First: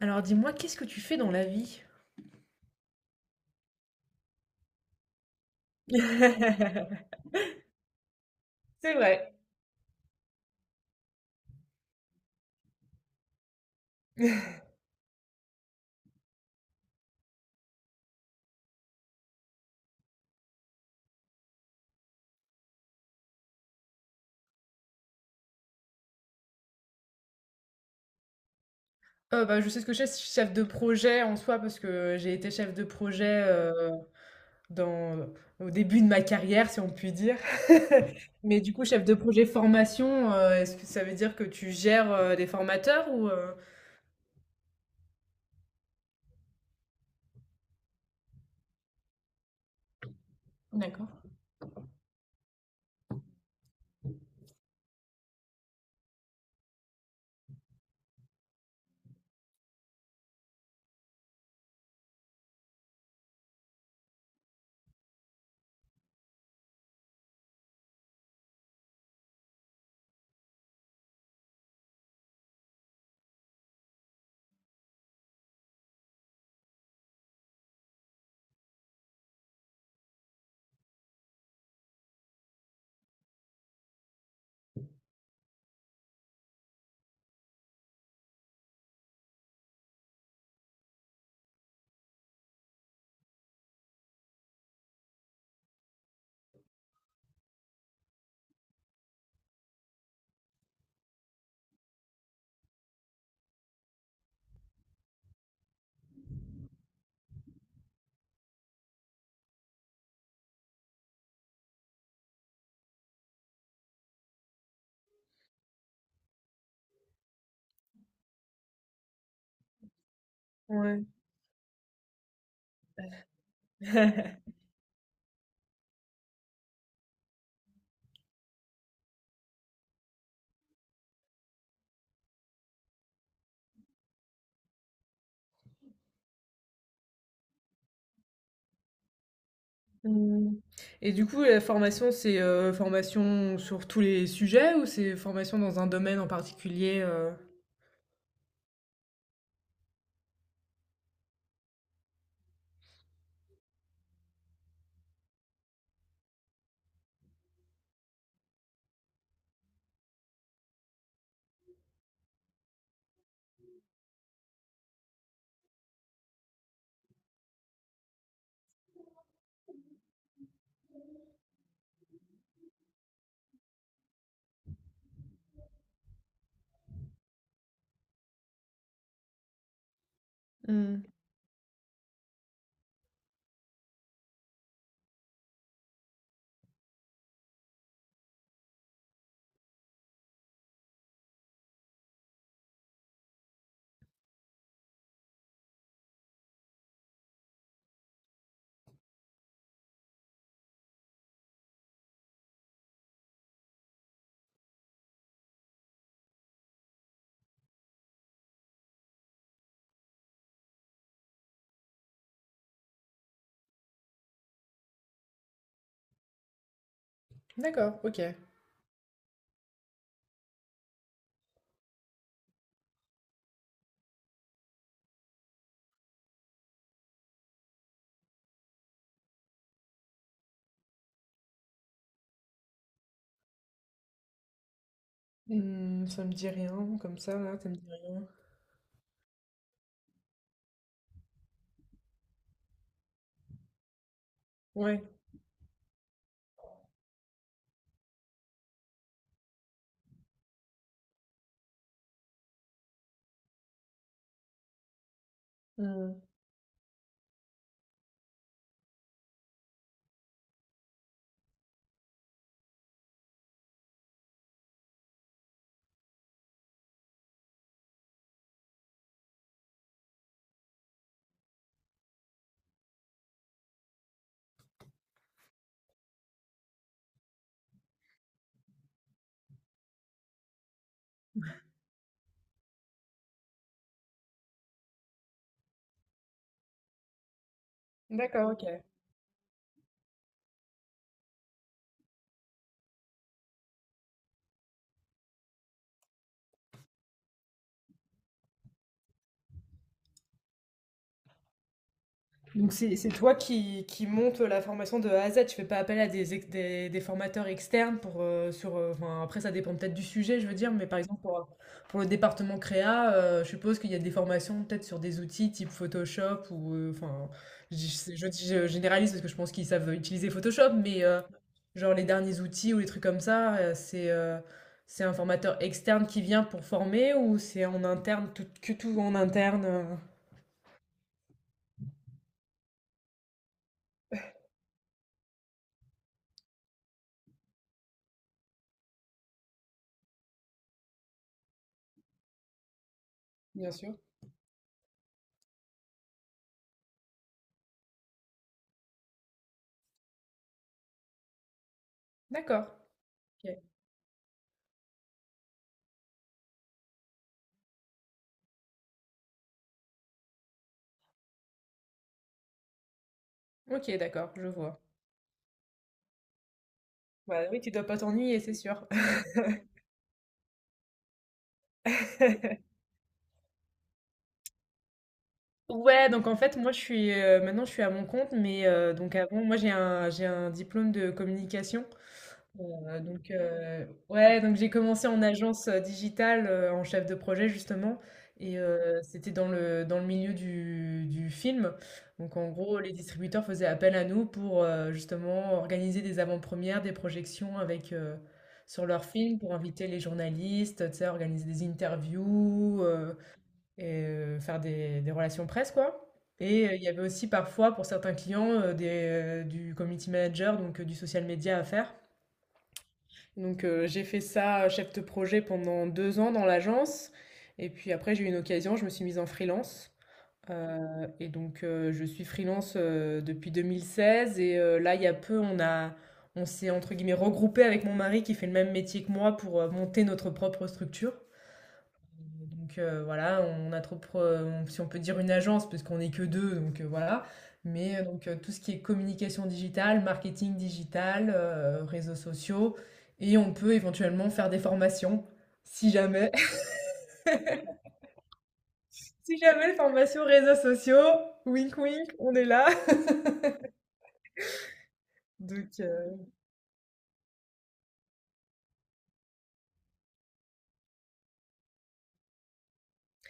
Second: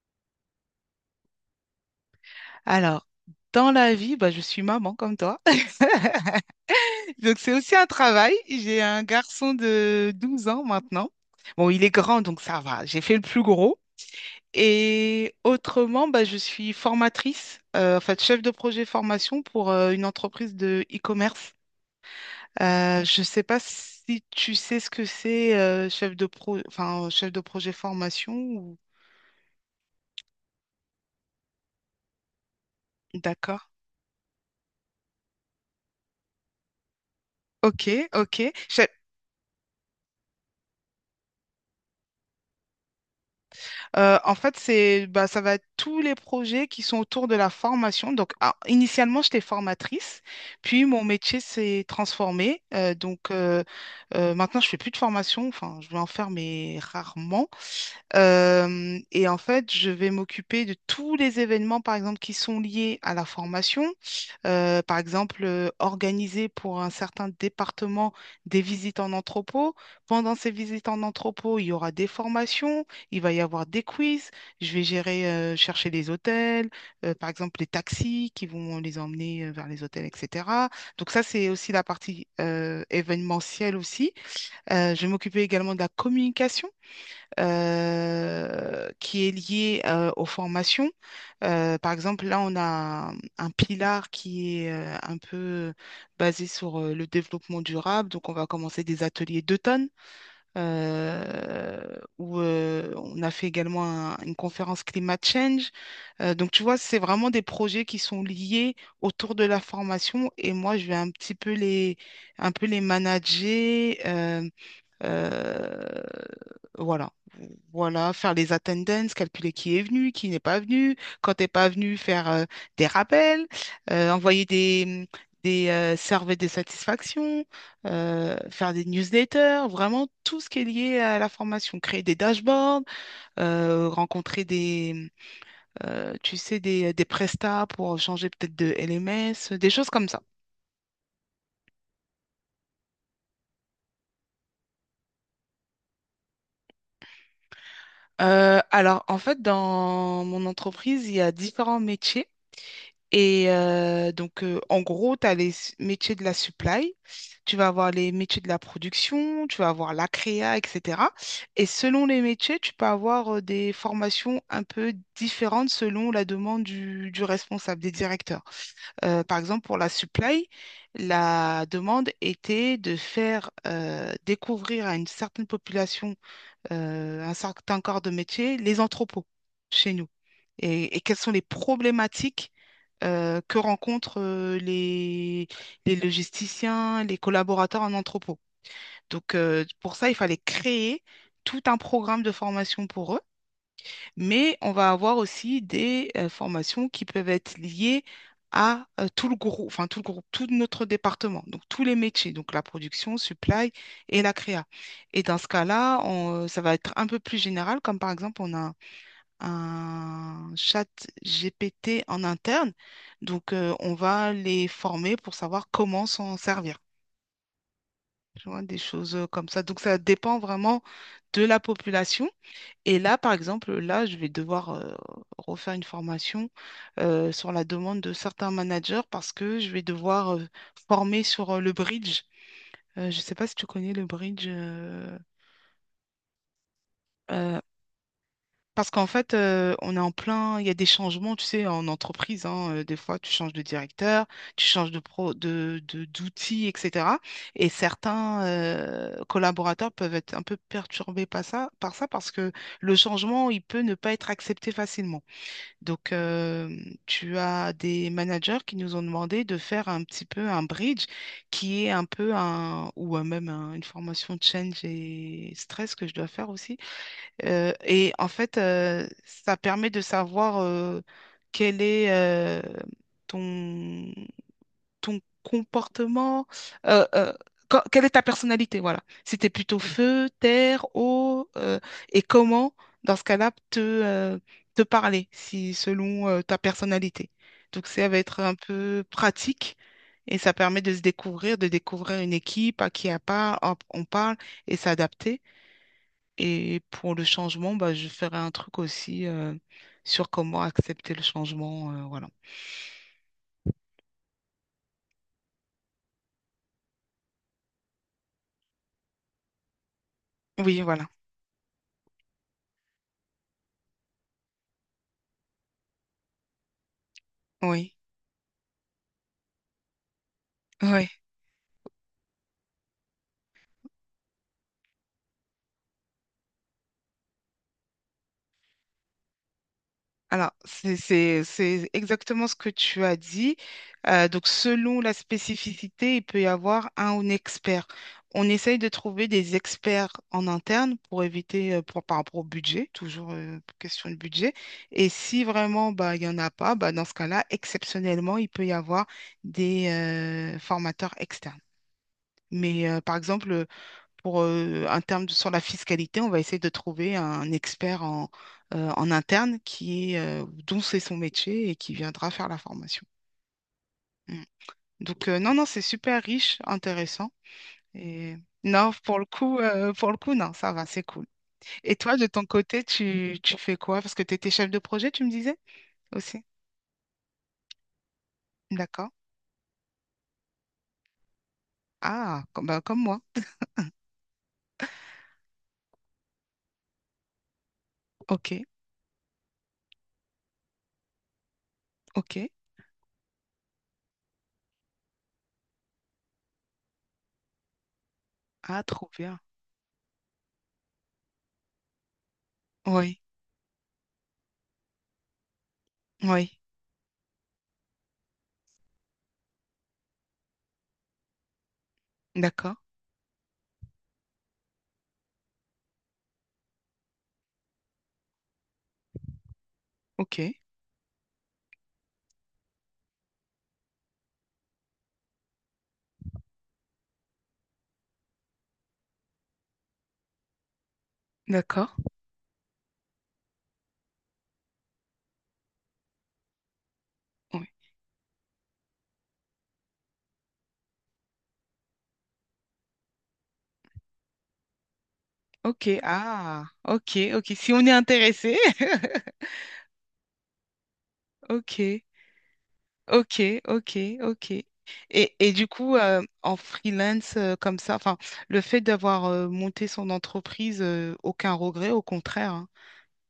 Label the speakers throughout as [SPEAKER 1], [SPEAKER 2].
[SPEAKER 1] Alors dis-moi, qu'est-ce que tu fais dans la vie?
[SPEAKER 2] Alors, dans la vie, je suis maman comme toi.
[SPEAKER 1] C'est
[SPEAKER 2] Donc, c'est aussi un travail. J'ai un
[SPEAKER 1] vrai.
[SPEAKER 2] garçon de 12 ans maintenant. Bon, il est grand, donc ça va. J'ai fait le plus gros. Et autrement, je suis formatrice, en fait, chef de projet formation pour une entreprise de e-commerce. Je ne sais pas si tu sais ce que c'est, enfin, chef de projet formation ou...
[SPEAKER 1] Bah, je sais ce que je fais, je suis chef de projet en soi, parce que j'ai été chef de projet
[SPEAKER 2] D'accord.
[SPEAKER 1] dans, au début de ma carrière, si on peut dire.
[SPEAKER 2] Ok, ok.
[SPEAKER 1] Mais du coup,
[SPEAKER 2] Je-
[SPEAKER 1] chef de projet formation, est-ce que ça veut dire que tu gères des formateurs ou?
[SPEAKER 2] en fait, c'est, ça va être tous les projets qui sont autour de la formation. Donc, initialement, j'étais formatrice, puis mon
[SPEAKER 1] D'accord.
[SPEAKER 2] métier s'est transformé. Donc maintenant, je fais plus de formation. Enfin, je vais en faire, mais rarement. Et en fait, je vais m'occuper de tous les événements, par exemple, qui sont liés à la formation. Par exemple, organiser pour un certain département des visites en entrepôt. Pendant ces visites en entrepôt, il y aura des formations, il va y avoir des quiz. Je vais gérer, chercher les hôtels, par exemple, les taxis qui vont les emmener vers les hôtels, etc. Donc ça, c'est aussi la partie événementielle aussi. Je vais m'occuper également de la communication qui est lié aux formations. Par exemple, là, on a un pilar qui est un peu basé sur le développement durable. Donc, on va commencer des ateliers d'automne euh, où on a fait également une conférence Climate Change. Donc, tu vois, c'est vraiment des projets qui sont liés autour de la formation et moi, je vais un peu les manager. Euh, voilà. Voilà, faire les attendances, calculer qui est venu, qui n'est pas venu,
[SPEAKER 1] Ouais.
[SPEAKER 2] quand t'es pas venu, faire des rappels, envoyer des surveys de satisfaction, faire des newsletters, vraiment tout ce qui est lié à la formation, créer des dashboards, rencontrer tu sais, des prestats pour changer peut-être de LMS, des choses comme ça.
[SPEAKER 1] Hmm. Et du coup, la formation, c'est formation sur tous les sujets ou c'est formation dans un domaine en particulier
[SPEAKER 2] Alors, en fait, dans mon entreprise, il y a différents métiers. Et donc, en gros, tu as métiers de la supply, tu vas avoir les métiers de la production, tu vas avoir la créa, etc. Et selon les métiers, tu peux avoir des formations un peu différentes selon la demande du responsable, des directeurs. Par exemple, pour la supply, la demande était de faire découvrir à une certaine population un certain corps de métier, les entrepôts chez nous. Et
[SPEAKER 1] Hmm.
[SPEAKER 2] quelles sont les problématiques que rencontrent les logisticiens, les collaborateurs en entrepôt. Donc, pour ça, il fallait créer tout un programme de formation pour eux, mais on va avoir aussi des formations qui peuvent être liées à tout le groupe, enfin tout le groupe, tout notre département, donc tous les métiers, donc la production, supply et la créa. Et dans ce cas-là, ça va être un peu plus général, comme par exemple, on a un chat GPT en interne, donc on va les former pour savoir comment s'en servir.
[SPEAKER 1] D'accord, ok.
[SPEAKER 2] Tu vois, des choses comme ça. Donc ça dépend vraiment de la population. Et là, par exemple, là, je vais devoir refaire une formation sur la demande de certains managers parce que je vais devoir former sur le bridge. Je ne sais pas si tu connais le bridge.
[SPEAKER 1] Mmh, ça me dit rien comme ça là,
[SPEAKER 2] Euh,
[SPEAKER 1] ça me dit rien.
[SPEAKER 2] parce qu'en fait, on est en plein, il y a des changements, tu sais, en entreprise, hein, des fois, tu changes de directeur, tu changes de
[SPEAKER 1] Ouais.
[SPEAKER 2] pro, de- d'outils, etc. Et certains collaborateurs peuvent être un peu perturbés par ça parce que le changement, il peut ne pas être accepté facilement. Donc,
[SPEAKER 1] Mmh.
[SPEAKER 2] tu as des managers qui nous ont demandé de faire un petit peu un bridge qui est un peu un, ou même un- une formation change et stress que je dois faire aussi. Et en fait, ça permet de savoir quel est ton ton comportement, euh, euh, quelle est ta personnalité, voilà. Si tu es plutôt feu, terre, eau, et comment, dans ce cas-là, te parler, si selon ta personnalité. Donc ça va être
[SPEAKER 1] D'accord,
[SPEAKER 2] un
[SPEAKER 1] OK.
[SPEAKER 2] peu pratique et ça permet de se découvrir, de découvrir une équipe à qui hop, on parle et s'adapter. Et pour le changement, je ferai un truc aussi sur comment accepter le changement, voilà.
[SPEAKER 1] Donc c'est toi qui monte la formation de A à Z. Tu fais pas appel à des formateurs externes pour sur enfin, après ça dépend peut-être du sujet, je veux dire,
[SPEAKER 2] Oui,
[SPEAKER 1] mais par
[SPEAKER 2] voilà.
[SPEAKER 1] exemple pour le département créa, je suppose qu'il y a des formations peut-être sur des outils type Photoshop ou enfin je,
[SPEAKER 2] Oui,
[SPEAKER 1] dis- je dis- je généralise parce que je pense qu'ils savent utiliser Photoshop, mais
[SPEAKER 2] oui.
[SPEAKER 1] genre les derniers outils ou les trucs comme ça, c'est un formateur externe qui vient pour former ou c'est en interne tout que tout en interne.
[SPEAKER 2] Alors, c'est exactement ce que tu as dit. Donc, selon la spécificité, il peut y avoir un expert. On essaye de trouver des experts en interne pour éviter, par rapport au budget, toujours
[SPEAKER 1] Bien sûr.
[SPEAKER 2] question de budget. Et si vraiment, il n'y en a pas, dans ce cas-là, exceptionnellement, il peut y avoir des formateurs externes.
[SPEAKER 1] D'accord.
[SPEAKER 2] Mais par
[SPEAKER 1] Ok.
[SPEAKER 2] exemple, pour un sur la fiscalité, on va essayer de trouver un expert en interne qui est, dont c'est son métier et qui viendra faire la formation.
[SPEAKER 1] OK, d'accord,
[SPEAKER 2] Mm.
[SPEAKER 1] je vois.
[SPEAKER 2] Donc, non, non, c'est super riche, intéressant.
[SPEAKER 1] Bah, oui, tu dois pas
[SPEAKER 2] Et
[SPEAKER 1] t'ennuyer, c'est sûr.
[SPEAKER 2] non, pour le coup, non, ça va, c'est cool. Et toi, de ton côté, tu fais quoi? Parce que tu étais chef de projet, tu me disais
[SPEAKER 1] Ouais, donc en
[SPEAKER 2] aussi.
[SPEAKER 1] fait, moi, je suis maintenant, je suis à mon compte, mais
[SPEAKER 2] D'accord.
[SPEAKER 1] donc avant, moi, j'ai un diplôme de communication.
[SPEAKER 2] Ah, bah, comme moi.
[SPEAKER 1] Donc, ouais, donc j'ai commencé en agence digitale, en chef de projet justement,
[SPEAKER 2] Ok,
[SPEAKER 1] et c'était dans le milieu du film.
[SPEAKER 2] ok.
[SPEAKER 1] Donc en gros, les distributeurs faisaient appel à nous pour justement organiser des avant-premières, des projections avec,
[SPEAKER 2] Ah,
[SPEAKER 1] sur leurs
[SPEAKER 2] trop
[SPEAKER 1] films
[SPEAKER 2] bien.
[SPEAKER 1] pour inviter les journalistes, tu sais, organiser des interviews,
[SPEAKER 2] Oui,
[SPEAKER 1] et faire des relations presse, quoi.
[SPEAKER 2] oui.
[SPEAKER 1] Et il y avait aussi parfois pour certains clients du community manager, donc du social media à faire.
[SPEAKER 2] D'accord.
[SPEAKER 1] Donc, j'ai fait ça, chef de projet pendant 2 ans dans l'agence, et puis après j'ai eu une occasion, je me suis mise en freelance,
[SPEAKER 2] Ok,
[SPEAKER 1] et donc je suis freelance, depuis 2016. Et là, il y a peu, on s'est entre guillemets regroupé avec mon mari qui fait le même métier que moi pour, monter notre propre structure.
[SPEAKER 2] d'accord.
[SPEAKER 1] Donc voilà, on a trop, pro- on- si on peut dire une agence, parce qu'on n'est que deux, donc voilà.
[SPEAKER 2] Oui.
[SPEAKER 1] Mais donc tout ce qui est communication digitale, marketing digital, réseaux sociaux, et on peut éventuellement faire des formations, si
[SPEAKER 2] Ok,
[SPEAKER 1] jamais.
[SPEAKER 2] ah, ok, ok. Si on est intéressé,
[SPEAKER 1] Si jamais formation réseaux sociaux, wink
[SPEAKER 2] ok,
[SPEAKER 1] wink, on est là.
[SPEAKER 2] ok, ok, ok. Et du
[SPEAKER 1] Donc
[SPEAKER 2] coup, en freelance comme ça, enfin, le fait d'avoir monté son entreprise, aucun regret, au contraire, hein.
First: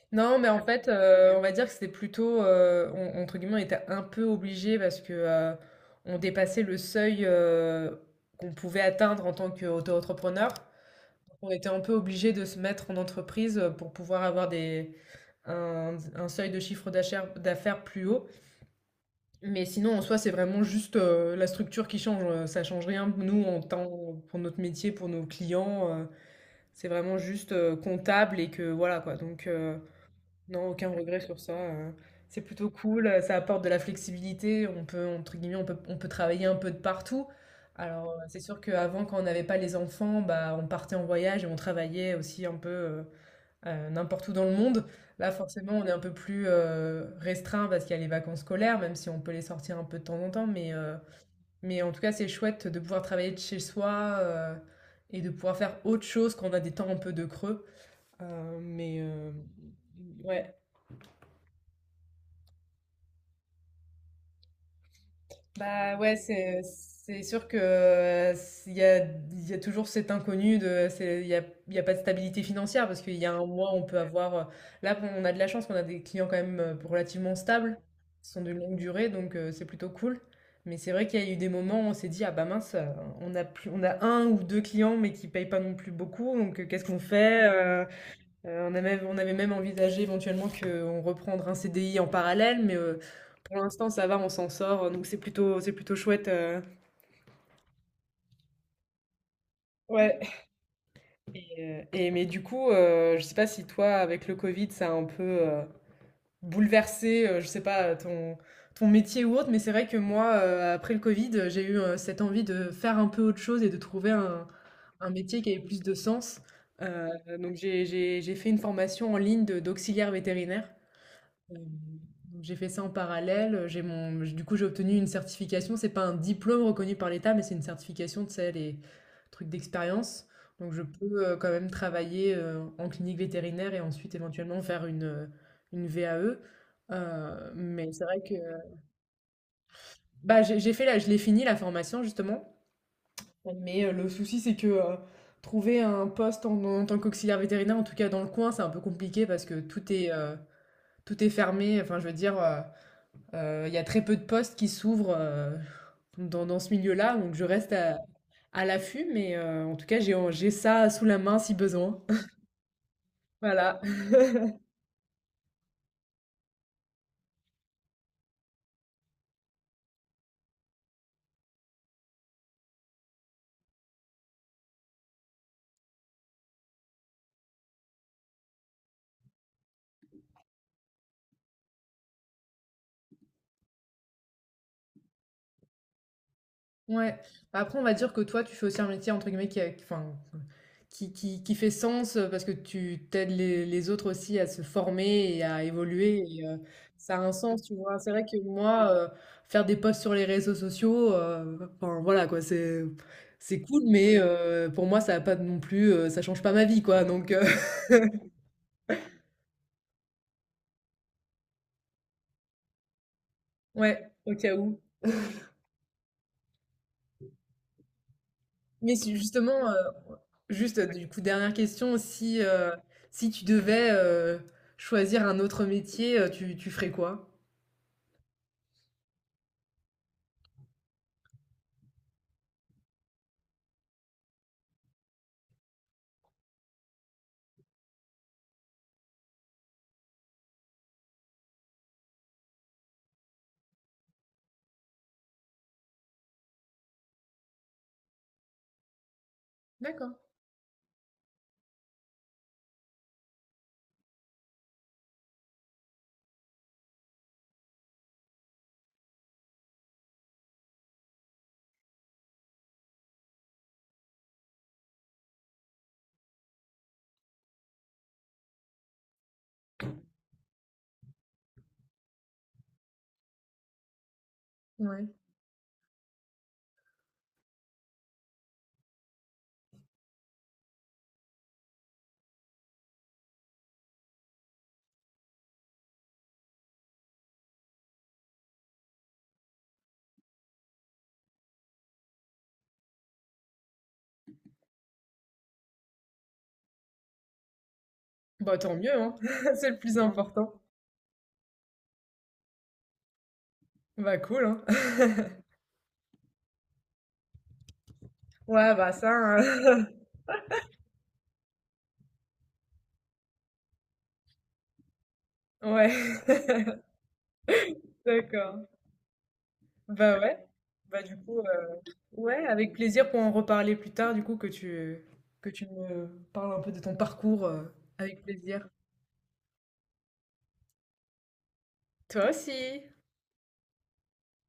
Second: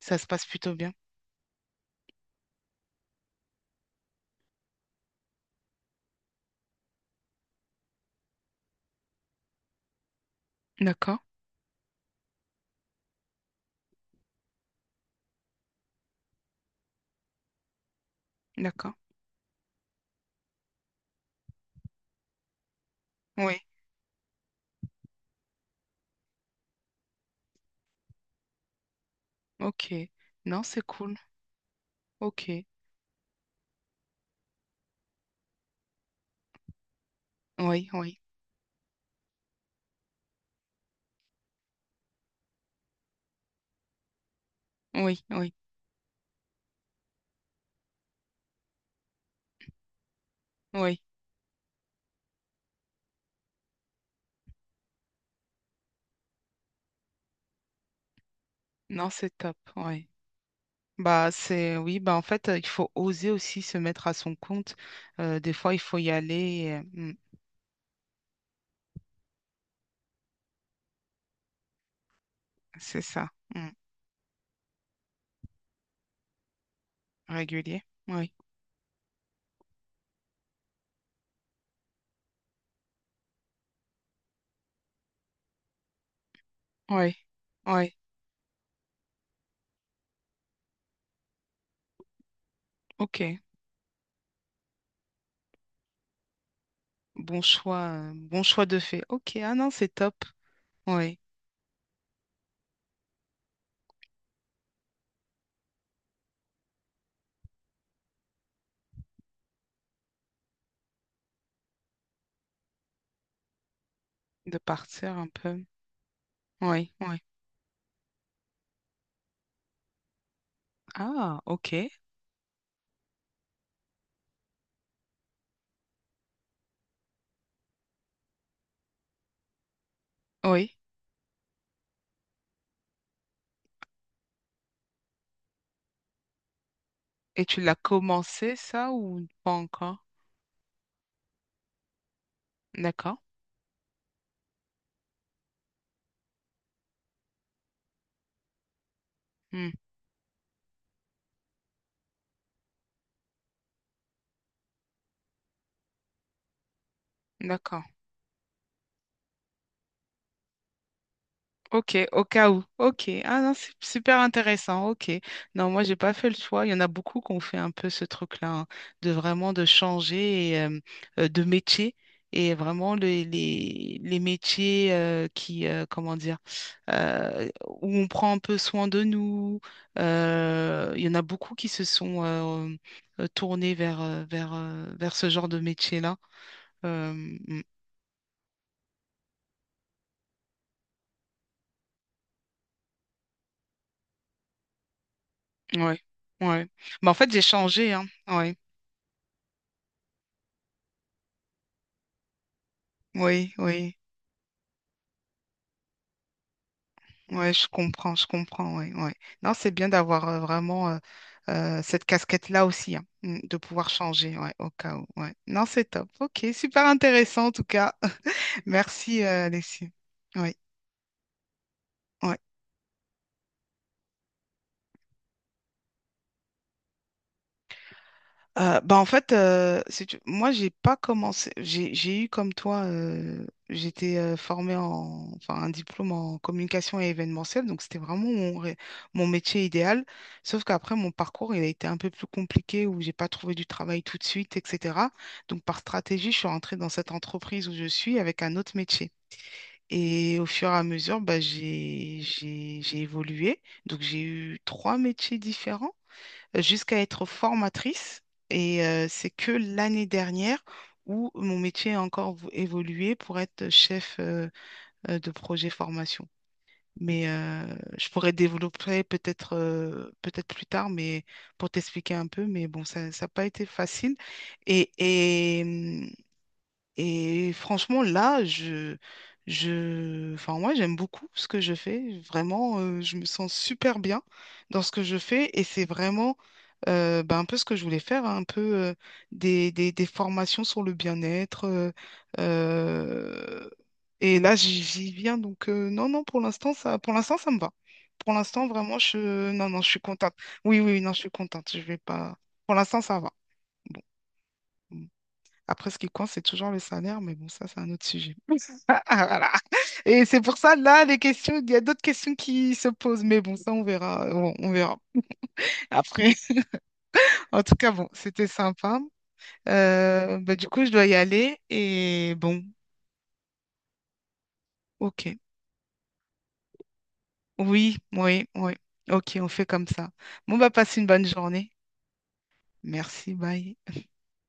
[SPEAKER 2] Ça se
[SPEAKER 1] non,
[SPEAKER 2] passe
[SPEAKER 1] mais en
[SPEAKER 2] plutôt
[SPEAKER 1] fait,
[SPEAKER 2] bien.
[SPEAKER 1] on va dire que c'était plutôt, entre guillemets, on était un peu obligé parce que on dépassait le seuil qu'on pouvait atteindre en tant qu'auto-entrepreneur.
[SPEAKER 2] D'accord,
[SPEAKER 1] On était un peu obligé de se mettre en entreprise pour pouvoir avoir un seuil de chiffre d'affaires plus haut.
[SPEAKER 2] d'accord.
[SPEAKER 1] Mais sinon, en soi, c'est vraiment juste la structure qui change. Ça change rien. Nous,
[SPEAKER 2] Oui,
[SPEAKER 1] en tant pour notre métier, pour nos clients, c'est vraiment juste comptable et que voilà quoi. Donc,
[SPEAKER 2] ok. Non,
[SPEAKER 1] non,
[SPEAKER 2] c'est
[SPEAKER 1] aucun
[SPEAKER 2] cool.
[SPEAKER 1] regret sur ça. C'est
[SPEAKER 2] Ok.
[SPEAKER 1] plutôt cool. Ça apporte de la flexibilité. On peut, entre guillemets, on peut travailler un peu de partout.
[SPEAKER 2] Oui,
[SPEAKER 1] Alors,
[SPEAKER 2] oui,
[SPEAKER 1] c'est sûr qu'avant, quand on n'avait pas les enfants, bah, on partait en voyage et on travaillait aussi un peu. N'importe où dans le monde.
[SPEAKER 2] oui,
[SPEAKER 1] Là,
[SPEAKER 2] oui,
[SPEAKER 1] forcément, on est un peu plus, restreint parce qu'il y a les vacances scolaires, même si on peut les sortir un peu de temps en temps, mais heu,
[SPEAKER 2] oui.
[SPEAKER 1] mais en tout cas, c'est chouette de pouvoir travailler de chez soi, et de pouvoir faire autre chose quand on a des temps un peu de creux. Mais
[SPEAKER 2] Non, c'est top. Oui.
[SPEAKER 1] ouais.
[SPEAKER 2] Oui, en fait, il faut oser aussi se mettre à son compte. Des fois, il
[SPEAKER 1] Bah
[SPEAKER 2] faut y
[SPEAKER 1] ouais, c'est
[SPEAKER 2] aller.
[SPEAKER 1] c'est sûr que il y a, il y a toujours cet inconnu de il y a pas de stabilité financière,
[SPEAKER 2] C'est
[SPEAKER 1] parce qu'il y
[SPEAKER 2] ça.
[SPEAKER 1] a un
[SPEAKER 2] Mm.
[SPEAKER 1] mois on peut avoir là on a de la chance qu'on a des clients quand même relativement stables
[SPEAKER 2] Régulier.
[SPEAKER 1] qui
[SPEAKER 2] Oui.
[SPEAKER 1] sont de longue durée, donc c'est plutôt cool. Mais c'est vrai qu'il y a eu des moments où on s'est dit ah bah mince, on a un ou deux clients mais qui payent pas non plus beaucoup, donc qu'est-ce qu'on
[SPEAKER 2] Oui.
[SPEAKER 1] fait?
[SPEAKER 2] Oui.
[SPEAKER 1] On avait même envisagé éventuellement qu'on reprendre un CDI en parallèle, mais
[SPEAKER 2] OK.
[SPEAKER 1] pour l'instant ça va, on s'en sort, donc c'est plutôt chouette.
[SPEAKER 2] Bon choix. Bon choix de fait. OK. Ah non, c'est top.
[SPEAKER 1] Ouais.
[SPEAKER 2] Oui.
[SPEAKER 1] Mais du coup, je sais pas si toi, avec le Covid, ça a un peu bouleversé, je sais pas, ton métier ou autre, mais c'est vrai que moi, après le Covid, j'ai eu cette envie de faire un peu autre chose et de trouver un,
[SPEAKER 2] De
[SPEAKER 1] un
[SPEAKER 2] partir un
[SPEAKER 1] métier qui avait
[SPEAKER 2] peu.
[SPEAKER 1] plus de sens.
[SPEAKER 2] Oui.
[SPEAKER 1] Euh,
[SPEAKER 2] Oui.
[SPEAKER 1] donc j'ai fait une formation en ligne d'auxiliaire vétérinaire.
[SPEAKER 2] Ah,
[SPEAKER 1] Euh,
[SPEAKER 2] OK.
[SPEAKER 1] donc j'ai fait ça en parallèle. Du coup, j'ai obtenu une certification. C'est pas un diplôme reconnu par l'État, mais c'est une certification, tu sais, les trucs d'expérience. Donc,
[SPEAKER 2] Oui.
[SPEAKER 1] je peux quand même travailler en clinique vétérinaire et ensuite éventuellement faire une VAE.
[SPEAKER 2] Et tu l'as
[SPEAKER 1] Mais c'est vrai que
[SPEAKER 2] commencé, ça, ou pas encore?
[SPEAKER 1] bah, je l'ai fini la formation justement.
[SPEAKER 2] D'accord.
[SPEAKER 1] Mais le souci, c'est que trouver un poste en tant qu'auxiliaire vétérinaire, en tout cas dans le coin, c'est un peu compliqué parce que
[SPEAKER 2] Mm.
[SPEAKER 1] tout est fermé. Enfin, je veux dire. Il y a très peu de postes qui s'ouvrent dans ce milieu-là, donc je reste
[SPEAKER 2] D'accord.
[SPEAKER 1] à l'affût, mais en tout cas, j'ai ça sous la main si
[SPEAKER 2] Ok,
[SPEAKER 1] besoin.
[SPEAKER 2] au cas où. Ok. Ah non, c'est
[SPEAKER 1] Voilà.
[SPEAKER 2] super intéressant. Ok. Non, moi, j'ai pas fait le choix. Il y en a beaucoup qui ont fait un peu ce truc-là, hein, de vraiment de changer et, de métier. Et vraiment, les métiers qui, comment dire, euh, où on prend un peu soin de nous. Il y en a beaucoup qui se sont tournés vers ce genre de métier-là. Euh,
[SPEAKER 1] Ouais. Bah,
[SPEAKER 2] mm,
[SPEAKER 1] après, on va dire que toi, tu fais aussi un métier, entre guillemets, enfin, qui fait sens parce que tu t'aides les autres aussi à se former et à
[SPEAKER 2] ouais,
[SPEAKER 1] évoluer. Et
[SPEAKER 2] ouais. Mais en
[SPEAKER 1] ça a
[SPEAKER 2] fait,
[SPEAKER 1] un
[SPEAKER 2] j'ai
[SPEAKER 1] sens, tu
[SPEAKER 2] changé,
[SPEAKER 1] vois.
[SPEAKER 2] hein.
[SPEAKER 1] C'est vrai que
[SPEAKER 2] Ouais.
[SPEAKER 1] moi, faire des posts sur les réseaux sociaux, enfin, voilà, quoi, c'est,
[SPEAKER 2] Oui,
[SPEAKER 1] c'est cool,
[SPEAKER 2] oui.
[SPEAKER 1] mais pour moi, ça a pas non plus, ça change pas ma vie, quoi. Donc, euh,
[SPEAKER 2] Ouais, je comprends, ouais, ouais. Non, c'est bien d'avoir vraiment cette casquette-là aussi, hein, mm, de pouvoir
[SPEAKER 1] Ouais, au
[SPEAKER 2] changer, ouais,
[SPEAKER 1] cas
[SPEAKER 2] au
[SPEAKER 1] où.
[SPEAKER 2] cas où, ouais. Non, c'est top. Ok, super intéressant en tout cas.
[SPEAKER 1] Mais si
[SPEAKER 2] Merci,
[SPEAKER 1] justement,
[SPEAKER 2] Alexis. Oui,
[SPEAKER 1] juste du coup, dernière question,
[SPEAKER 2] ouais.
[SPEAKER 1] si tu devais, choisir un autre métier, tu ferais quoi?
[SPEAKER 2] En fait, si moi, j'ai pas commencé. J'ai eu comme toi, j'étais formée enfin, un diplôme en communication et événementiel, donc c'était vraiment mon métier idéal. Sauf qu'après, mon parcours, il a été un peu plus compliqué où j'ai pas trouvé du travail tout de suite, etc. Donc, par stratégie, je suis rentrée dans cette entreprise où je suis avec un autre métier.
[SPEAKER 1] D'accord,
[SPEAKER 2] Et au fur et à mesure, j'ai évolué. Donc, j'ai eu trois métiers différents jusqu'à être formatrice. Et c'est que l'année dernière où mon métier a encore évolué pour être chef de projet formation. Mais je pourrais développer peut-être plus tard, mais pour t'expliquer un peu. Mais bon, ça n'a pas été facile. Et,
[SPEAKER 1] ouais.
[SPEAKER 2] et, hum, et franchement, là, enfin, moi, j'aime beaucoup ce que je fais. Vraiment, je me sens super bien dans ce que je fais. Et c'est vraiment un peu ce que je voulais faire, hein, un peu des formations sur le bien-être. Euh, et là, j'y viens. Donc, non, non, pour l'instant, pour l'instant, ça me va. Pour
[SPEAKER 1] Bah,
[SPEAKER 2] l'instant,
[SPEAKER 1] tant mieux,
[SPEAKER 2] vraiment,
[SPEAKER 1] hein,
[SPEAKER 2] non,
[SPEAKER 1] c'est le
[SPEAKER 2] non, je
[SPEAKER 1] plus
[SPEAKER 2] suis contente.
[SPEAKER 1] important.
[SPEAKER 2] Oui, oui, non, je suis contente. Je vais pas. Pour l'instant, ça va.
[SPEAKER 1] Bah, cool, hein.
[SPEAKER 2] Après, ce qui compte, c'est toujours le salaire, mais bon, ça, c'est un autre sujet.
[SPEAKER 1] Ouais, bah,
[SPEAKER 2] Ah, ah, voilà. Et c'est pour ça, là, les questions, il y a d'autres questions qui se posent, mais bon, ça, on verra. On verra.
[SPEAKER 1] ouais,
[SPEAKER 2] Après, en tout cas, bon, c'était
[SPEAKER 1] d'accord.
[SPEAKER 2] sympa.
[SPEAKER 1] Bah, ouais.
[SPEAKER 2] Bah, du coup, je
[SPEAKER 1] Bah,
[SPEAKER 2] dois y
[SPEAKER 1] du coup,
[SPEAKER 2] aller. Et
[SPEAKER 1] ouais,
[SPEAKER 2] bon,
[SPEAKER 1] avec plaisir pour en reparler plus tard, du coup,
[SPEAKER 2] ok.
[SPEAKER 1] que tu me parles un peu de ton parcours,
[SPEAKER 2] Oui,
[SPEAKER 1] avec
[SPEAKER 2] oui,
[SPEAKER 1] plaisir.
[SPEAKER 2] oui. Ok, on fait comme ça. Bon, bah, passe une bonne journée.
[SPEAKER 1] Toi aussi.
[SPEAKER 2] Merci, bye.